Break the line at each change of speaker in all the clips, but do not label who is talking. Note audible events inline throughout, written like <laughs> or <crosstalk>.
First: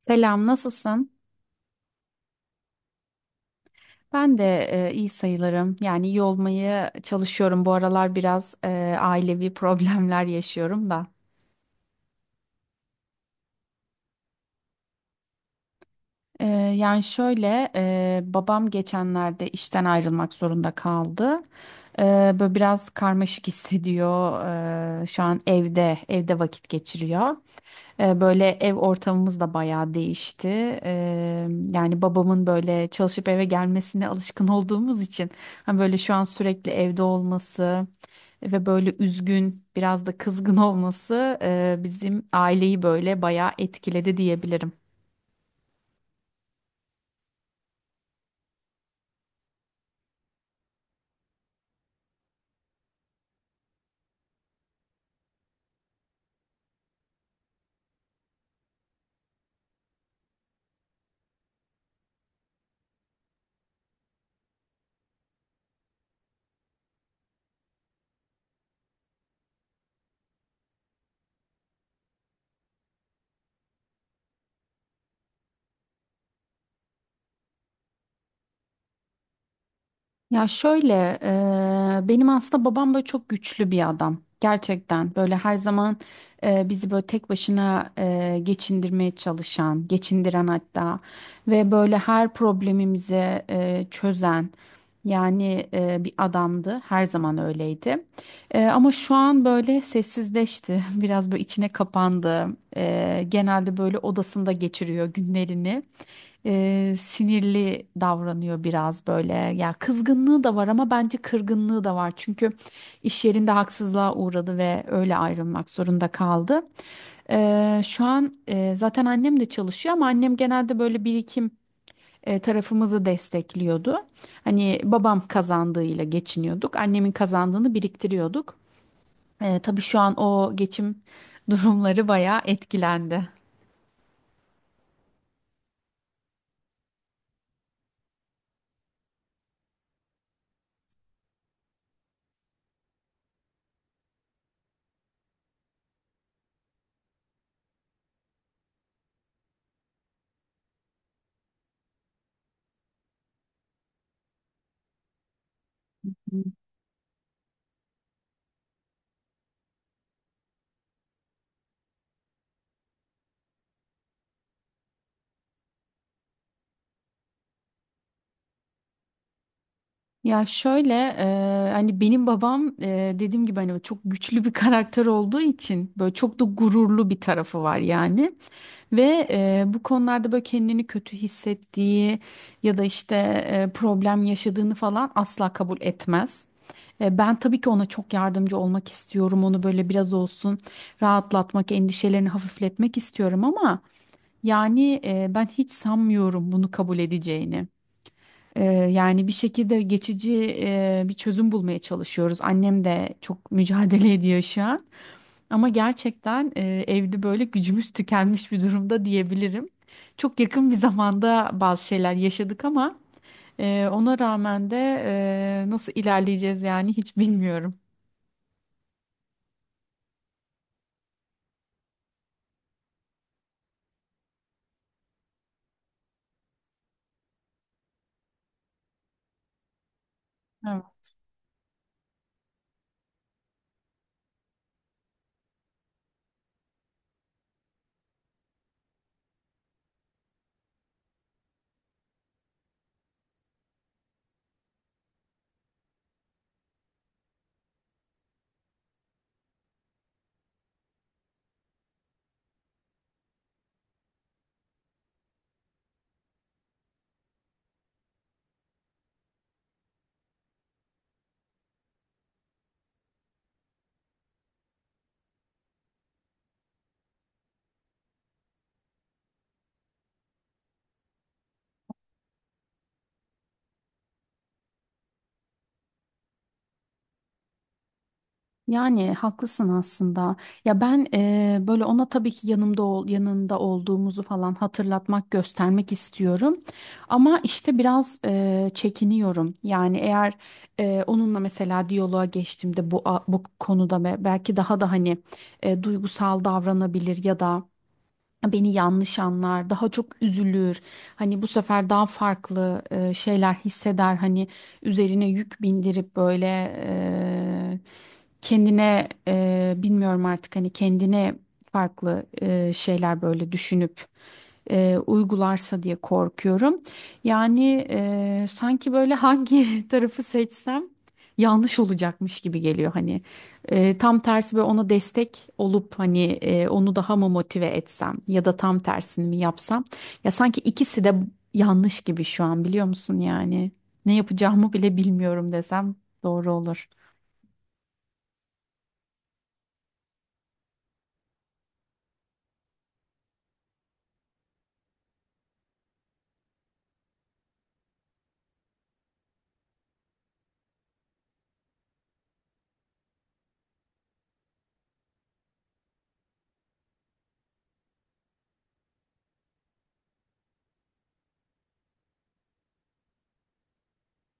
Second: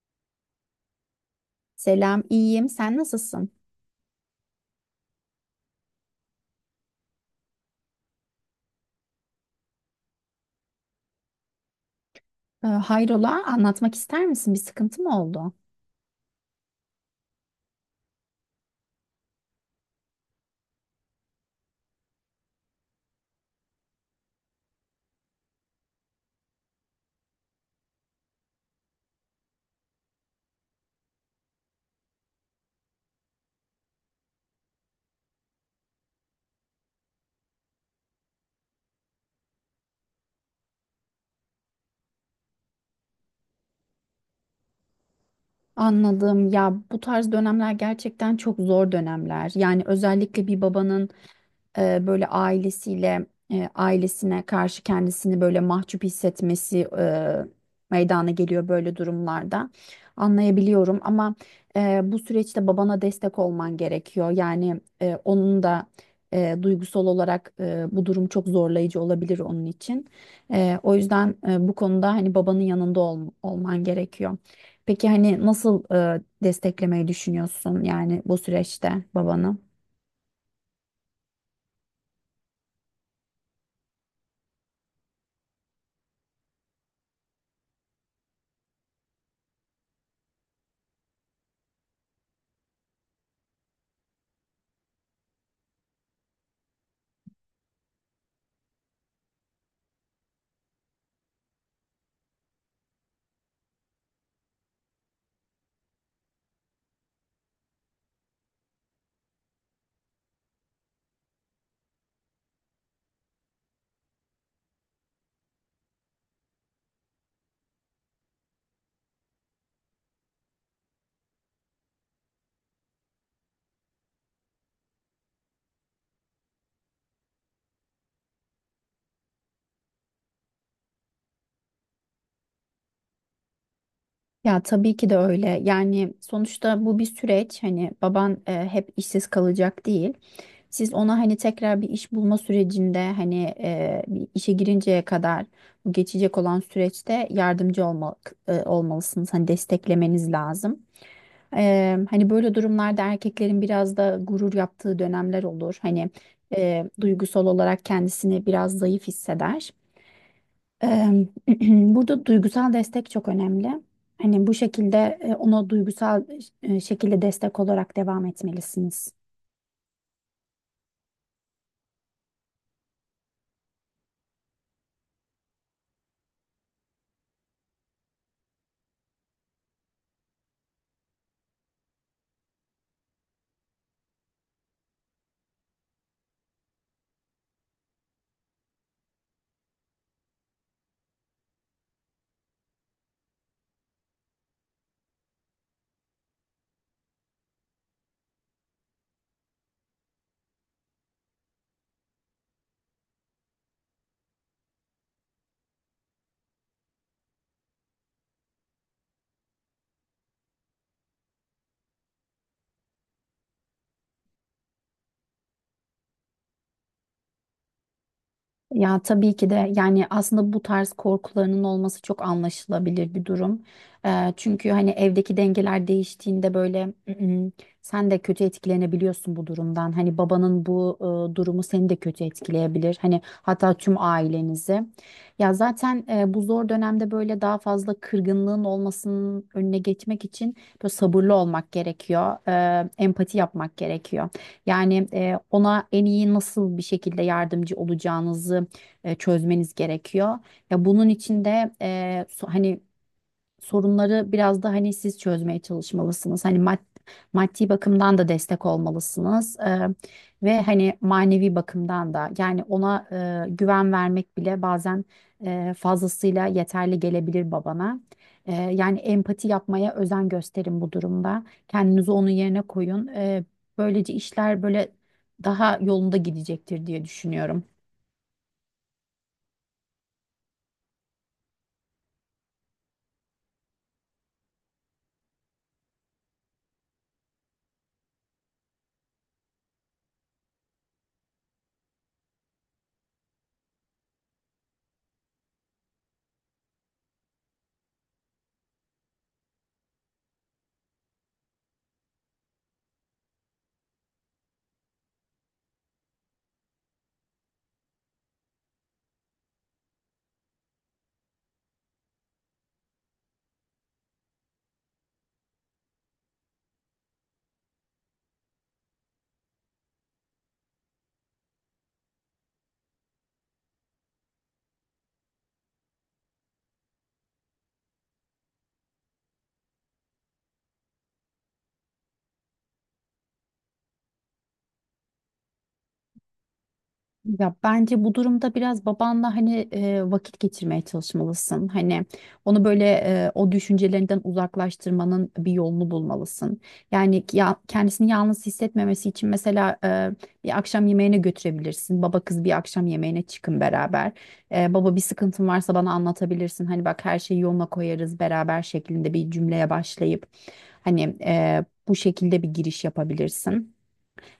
Selam, nasılsın?
Selam, iyiyim. Sen nasılsın?
Ben de iyi sayılırım. Yani iyi olmaya çalışıyorum. Bu aralar biraz ailevi <laughs> problemler yaşıyorum da.
Hayrola, anlatmak ister misin? Bir sıkıntı mı oldu?
E, yani şöyle, babam geçenlerde işten ayrılmak zorunda kaldı. E, Böyle biraz karmaşık <laughs> hissediyor. Şu an evde vakit geçiriyor. Böyle ev ortamımız da bayağı değişti. E, Yani babamın böyle çalışıp eve gelmesine alışkın <laughs> olduğumuz için hani böyle şu an sürekli evde olması ve böyle üzgün, biraz da kızgın <laughs> olması bizim aileyi böyle bayağı etkiledi diyebilirim.
Anladım. Ya bu tarz dönemler gerçekten çok zor dönemler. Yani özellikle bir babanın böyle ailesine karşı kendisini böyle mahcup hissetmesi, meydana geliyor böyle durumlarda. Anlayabiliyorum ama bu süreçte babana destek olman gerekiyor. Yani onun da duygusal olarak, bu durum çok zorlayıcı olabilir onun için. O yüzden bu konuda hani babanın yanında olman gerekiyor. Peki hani nasıl desteklemeyi düşünüyorsun yani bu süreçte babanı?
Ya şöyle, benim aslında babam böyle çok güçlü bir adam. Gerçekten böyle her zaman bizi böyle tek başına geçindirmeye çalışan, geçindiren hatta ve böyle her problemimizi çözen yani bir adamdı. Her zaman öyleydi. Ama şu an böyle sessizleşti, <laughs> biraz böyle içine kapandı. Genelde böyle odasında geçiriyor günlerini, sinirli davranıyor biraz böyle. Ya kızgınlığı da var ama bence kırgınlığı da var. Çünkü iş yerinde haksızlığa uğradı ve öyle ayrılmak zorunda kaldı. Şu an zaten annem de çalışıyor ama annem genelde böyle birikim tarafımızı destekliyordu. Hani babam kazandığıyla geçiniyorduk. Annemin kazandığını biriktiriyorduk. Tabii şu an o geçim <laughs> durumları bayağı etkilendi.
Ya tabii ki de öyle. Yani sonuçta bu bir süreç. Hani baban hep işsiz kalacak değil. Siz ona hani tekrar bir iş bulma sürecinde hani bir işe girinceye kadar bu geçecek olan süreçte yardımcı olmak, olmalısınız. Hani desteklemeniz lazım. Hani böyle durumlarda erkeklerin biraz da gurur yaptığı dönemler olur. Hani duygusal olarak kendisini biraz zayıf hisseder. Eee, <clears throat> Burada duygusal destek çok önemli. Hani bu şekilde ona duygusal şekilde destek olarak devam etmelisiniz.
Ya şöyle hani benim babam dediğim gibi hani çok güçlü bir karakter olduğu için böyle çok da gururlu bir tarafı var yani. Ve bu konularda böyle kendini kötü hissettiği ya da işte problem yaşadığını falan asla kabul etmez. Ben tabii ki ona çok yardımcı olmak istiyorum. Onu böyle biraz olsun rahatlatmak, endişelerini hafifletmek istiyorum ama yani ben hiç sanmıyorum bunu kabul edeceğini. Yani bir şekilde geçici bir çözüm bulmaya çalışıyoruz. Annem de çok mücadele ediyor şu an. Ama gerçekten evde böyle gücümüz tükenmiş bir durumda diyebilirim. Çok yakın bir zamanda bazı şeyler yaşadık ama ona rağmen de nasıl ilerleyeceğiz yani hiç bilmiyorum.
Ya tabii ki de yani aslında bu tarz korkularının olması çok anlaşılabilir bir durum. Çünkü hani evdeki dengeler değiştiğinde böyle sen de kötü etkilenebiliyorsun bu durumdan. Hani babanın bu durumu seni de kötü etkileyebilir. Hani hatta tüm ailenizi. Ya zaten bu zor dönemde böyle daha fazla kırgınlığın olmasının önüne geçmek için böyle sabırlı olmak gerekiyor. Empati yapmak gerekiyor. Yani ona en iyi nasıl bir şekilde yardımcı olacağınızı çözmeniz gerekiyor. Ya bunun için de hani sorunları biraz da hani siz çözmeye çalışmalısınız. Hani maddi bakımdan da destek olmalısınız. Ve hani manevi bakımdan da yani ona güven vermek bile bazen fazlasıyla yeterli gelebilir babana. Yani empati yapmaya özen gösterin bu durumda. Kendinizi onun yerine koyun. Böylece işler böyle daha yolunda gidecektir diye düşünüyorum.
Yani haklısın aslında. Ya ben böyle ona tabii ki yanında olduğumuzu falan hatırlatmak, göstermek istiyorum. Ama işte biraz çekiniyorum. Yani eğer onunla mesela diyaloğa geçtiğimde bu konuda ve belki daha da hani duygusal davranabilir ya da beni yanlış anlar, daha çok üzülür. Hani bu sefer daha farklı şeyler hisseder. Hani üzerine yük bindirip böyle e, kendine bilmiyorum artık hani kendine farklı şeyler böyle düşünüp uygularsa diye korkuyorum. Yani sanki böyle hangi <laughs> tarafı seçsem yanlış olacakmış gibi geliyor hani. Tam tersi böyle ona destek olup hani onu daha mı motive etsem ya da tam tersini mi yapsam, ya sanki ikisi de yanlış gibi şu an biliyor musun, yani ne yapacağımı bile bilmiyorum desem doğru olur.
Ya bence bu durumda biraz babanla hani vakit geçirmeye çalışmalısın. Hani onu böyle o düşüncelerinden uzaklaştırmanın bir yolunu bulmalısın. Yani ya, kendisini yalnız hissetmemesi için mesela, bir akşam yemeğine götürebilirsin. Baba kız bir akşam yemeğine çıkın beraber. Baba bir sıkıntın varsa bana anlatabilirsin. Hani bak her şeyi yoluna koyarız beraber şeklinde bir cümleye başlayıp hani bu şekilde bir giriş yapabilirsin.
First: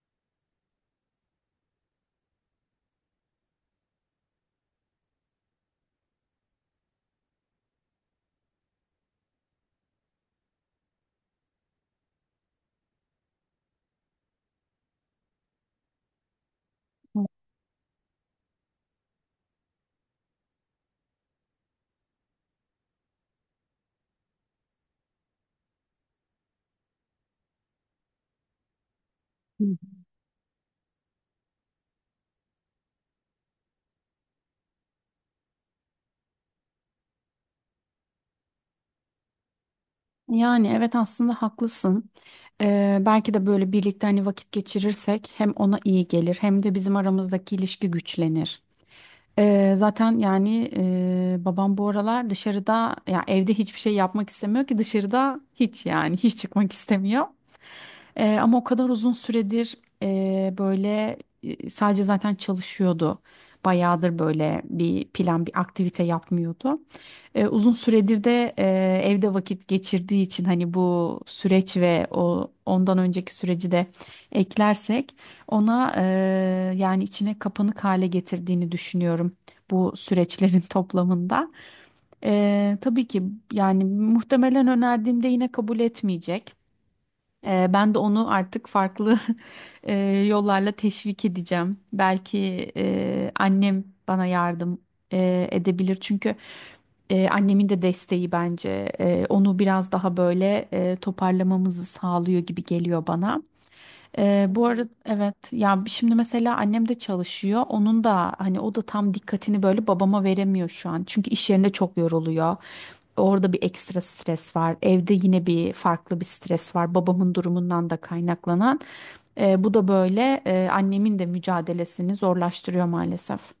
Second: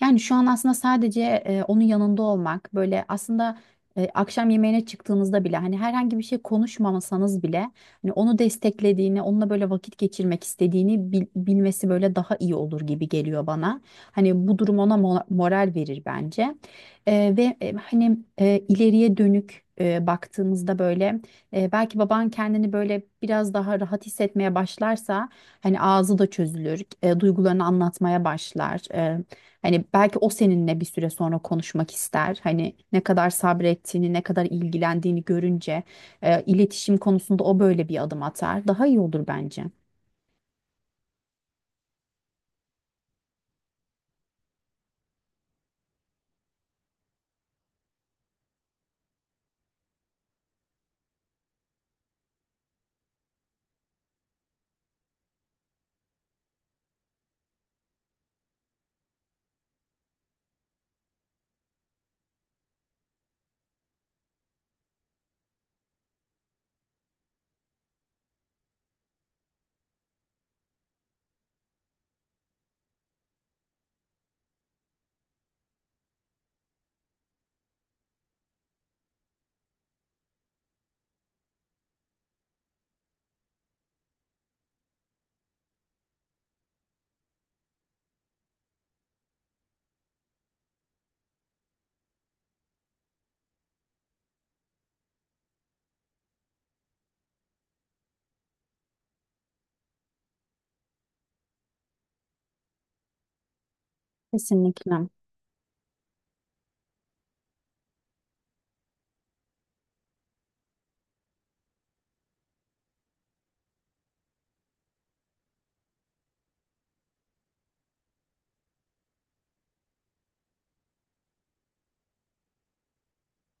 Yani şu an aslında sadece onun yanında olmak böyle aslında, akşam yemeğine çıktığınızda bile hani herhangi bir şey konuşmamasanız bile hani onu desteklediğini, onunla böyle vakit geçirmek istediğini bilmesi böyle daha iyi olur gibi geliyor bana. Hani bu durum ona moral verir bence. E, ve e, hani e, ileriye dönük e, baktığımızda böyle, belki baban kendini böyle biraz daha rahat hissetmeye başlarsa hani ağzı da çözülür, duygularını anlatmaya başlar. Hani belki o seninle bir süre sonra konuşmak ister. Hani ne kadar sabrettiğini, ne kadar ilgilendiğini görünce iletişim konusunda o böyle bir adım atar. Daha iyi olur bence.
Yani evet aslında haklısın. Belki de böyle birlikte hani vakit geçirirsek hem ona iyi gelir hem de bizim aramızdaki ilişki güçlenir. Zaten babam bu aralar dışarıda ya evde hiçbir şey yapmak istemiyor ki dışarıda hiç yani hiç çıkmak istemiyor. Ama o kadar uzun süredir böyle sadece zaten çalışıyordu. Bayağıdır böyle bir plan, bir aktivite yapmıyordu. Uzun süredir de evde vakit geçirdiği için hani bu süreç ve o ondan önceki süreci de eklersek ona yani içine kapanık hale getirdiğini düşünüyorum bu süreçlerin <laughs> toplamında. Tabii ki yani muhtemelen önerdiğimde yine kabul etmeyecek. Ben de onu artık farklı <laughs> eee, yollarla teşvik edeceğim. Belki annem bana yardım edebilir. Çünkü annemin de desteği bence onu biraz daha böyle toparlamamızı sağlıyor gibi geliyor bana. Bu arada
Kesinlikle.
evet, ya şimdi mesela annem de çalışıyor. Onun da hani o da tam dikkatini böyle babama veremiyor şu an. Çünkü iş yerinde çok yoruluyor. Orada bir ekstra stres var. Evde yine bir farklı bir stres var. Babamın durumundan da kaynaklanan. Bu da böyle annemin de mücadelesini zorlaştırıyor maalesef.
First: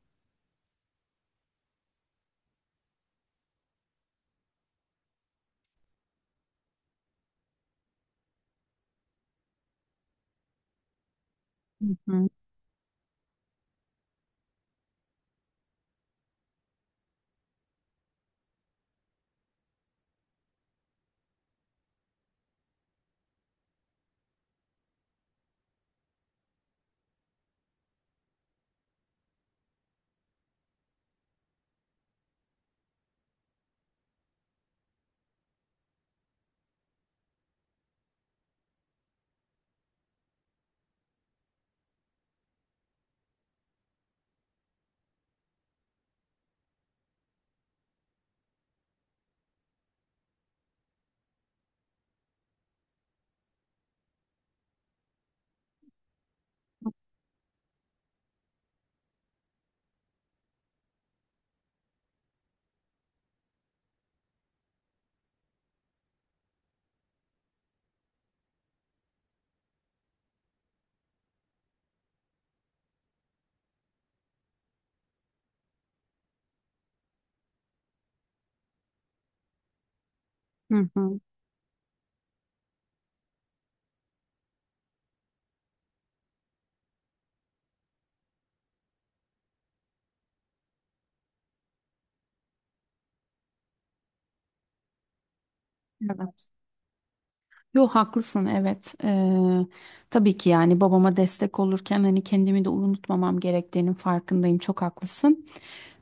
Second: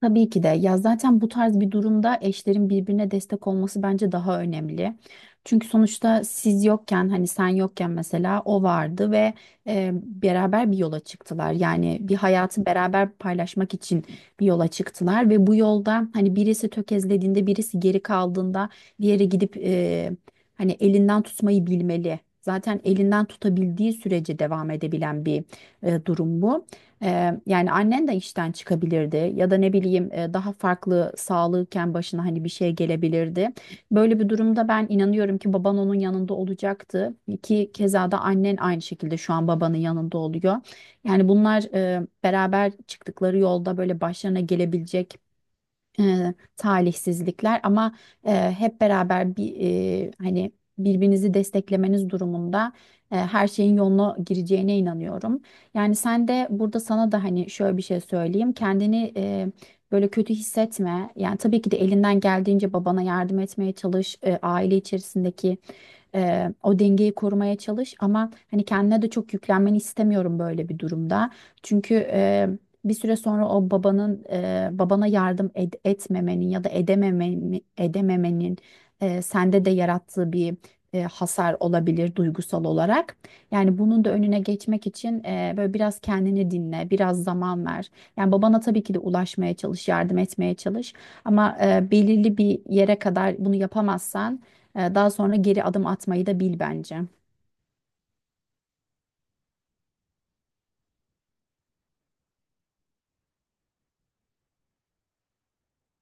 Tabii ki de. Ya zaten bu tarz bir durumda eşlerin birbirine destek olması bence daha önemli. Çünkü sonuçta siz yokken hani sen yokken mesela o vardı ve beraber bir yola çıktılar.
Hı
Yani bir
hı.
hayatı beraber paylaşmak için bir yola çıktılar ve bu yolda hani birisi tökezlediğinde birisi geri kaldığında diğeri gidip hani elinden tutmayı bilmeli. Zaten elinden tutabildiği sürece devam edebilen bir durum bu. Yani annen de işten çıkabilirdi ya da ne bileyim daha farklı sağlığıken başına hani bir şey gelebilirdi. Böyle bir durumda ben inanıyorum ki baban onun yanında olacaktı ki keza da annen aynı şekilde şu an babanın yanında oluyor. Yani bunlar beraber çıktıkları yolda böyle başlarına gelebilecek talihsizlikler ama hep beraber bir, birbirinizi desteklemeniz durumunda her şeyin yoluna gireceğine inanıyorum. Yani sen de burada sana da hani şöyle bir şey söyleyeyim. Kendini böyle kötü hissetme. Yani tabii ki de elinden geldiğince babana yardım etmeye çalış. Aile içerisindeki o dengeyi korumaya çalış ama hani kendine de çok yüklenmeni istemiyorum böyle bir durumda. Çünkü bir süre sonra o babana yardım etmemenin ya da edememenin sende de yarattığı bir
Hı
e,
hı.
hasar olabilir duygusal olarak. Yani bunun da önüne geçmek için böyle biraz kendini dinle, biraz zaman ver. Yani babana tabii ki de ulaşmaya çalış, yardım etmeye çalış. Ama belirli bir yere kadar bunu yapamazsan daha sonra geri adım atmayı da
Evet.
bil bence.
Yo, haklısın evet. Tabii ki yani babama destek olurken hani kendimi de unutmamam gerektiğinin farkındayım. Çok haklısın.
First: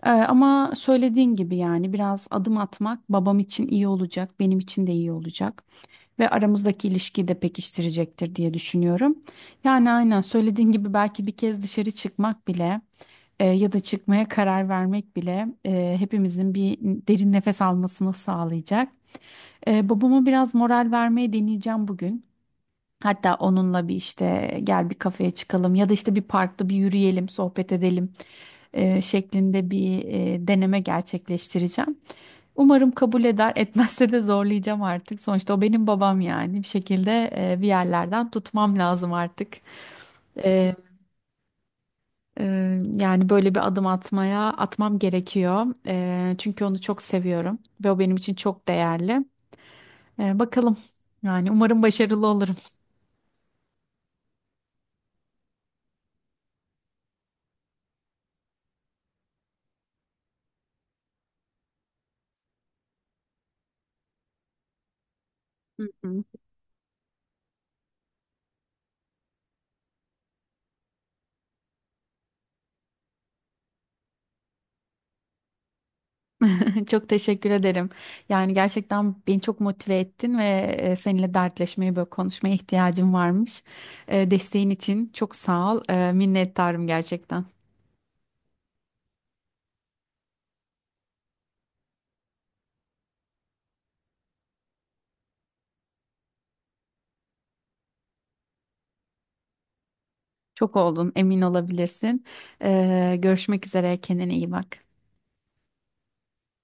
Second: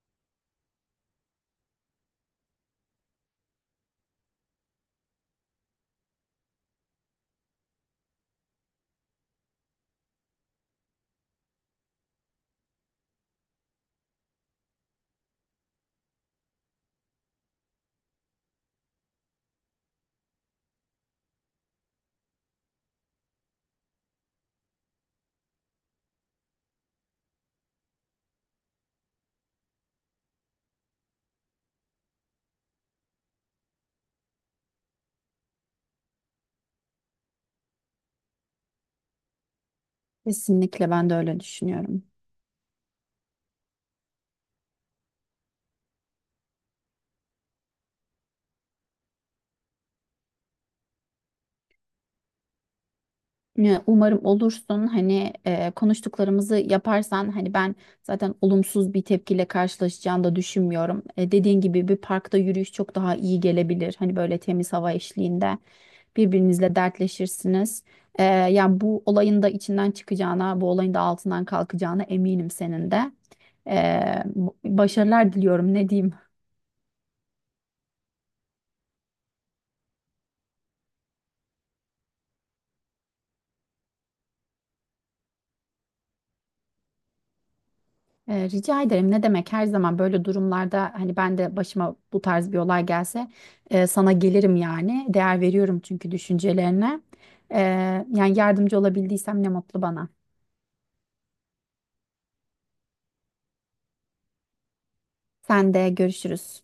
Ama söylediğin gibi yani biraz adım atmak babam için iyi olacak, benim için de iyi olacak ve aramızdaki ilişkiyi de pekiştirecektir diye düşünüyorum. Yani aynen söylediğin gibi belki bir kez dışarı çıkmak bile ya da çıkmaya karar vermek bile hepimizin bir derin nefes almasını sağlayacak. Babama biraz moral vermeye deneyeceğim bugün. Hatta onunla bir işte gel bir kafeye çıkalım ya da işte bir parkta bir yürüyelim, sohbet edelim şeklinde bir deneme gerçekleştireceğim. Umarım kabul eder, <laughs> etmezse de zorlayacağım artık. Sonuçta o benim babam, yani bir şekilde bir yerlerden tutmam lazım artık. E,
Kesinlikle ben de öyle düşünüyorum.
e, Yani böyle bir adım atmam gerekiyor. Çünkü onu çok seviyorum ve o benim için çok değerli. Bakalım, yani umarım başarılı olurum.
Ya, umarım olursun hani konuştuklarımızı yaparsan hani ben zaten olumsuz bir tepkiyle karşılaşacağını da düşünmüyorum. E, dediğin gibi bir parkta yürüyüş çok daha iyi gelebilir. Hani böyle temiz hava eşliğinde
Hı hı.
birbirinizle dertleşirsiniz. Yani bu olayın da içinden çıkacağına, bu olayın da altından kalkacağına eminim senin de. E, Başarılar diliyorum ne diyeyim.
<laughs> Çok teşekkür ederim. Yani gerçekten beni çok motive ettin ve seninle dertleşmeye, böyle konuşmaya ihtiyacım varmış. Desteğin için çok sağ ol. Minnettarım gerçekten.
Rica ederim. Ne demek, her zaman böyle durumlarda hani ben de başıma bu tarz bir olay gelse sana gelirim yani. Değer veriyorum çünkü düşüncelerine. Ee, Yani yardımcı olabildiysem ne mutlu bana.
Çok oldun, emin olabilirsin. Görüşmek üzere, kendine iyi bak.
Sen de görüşürüz.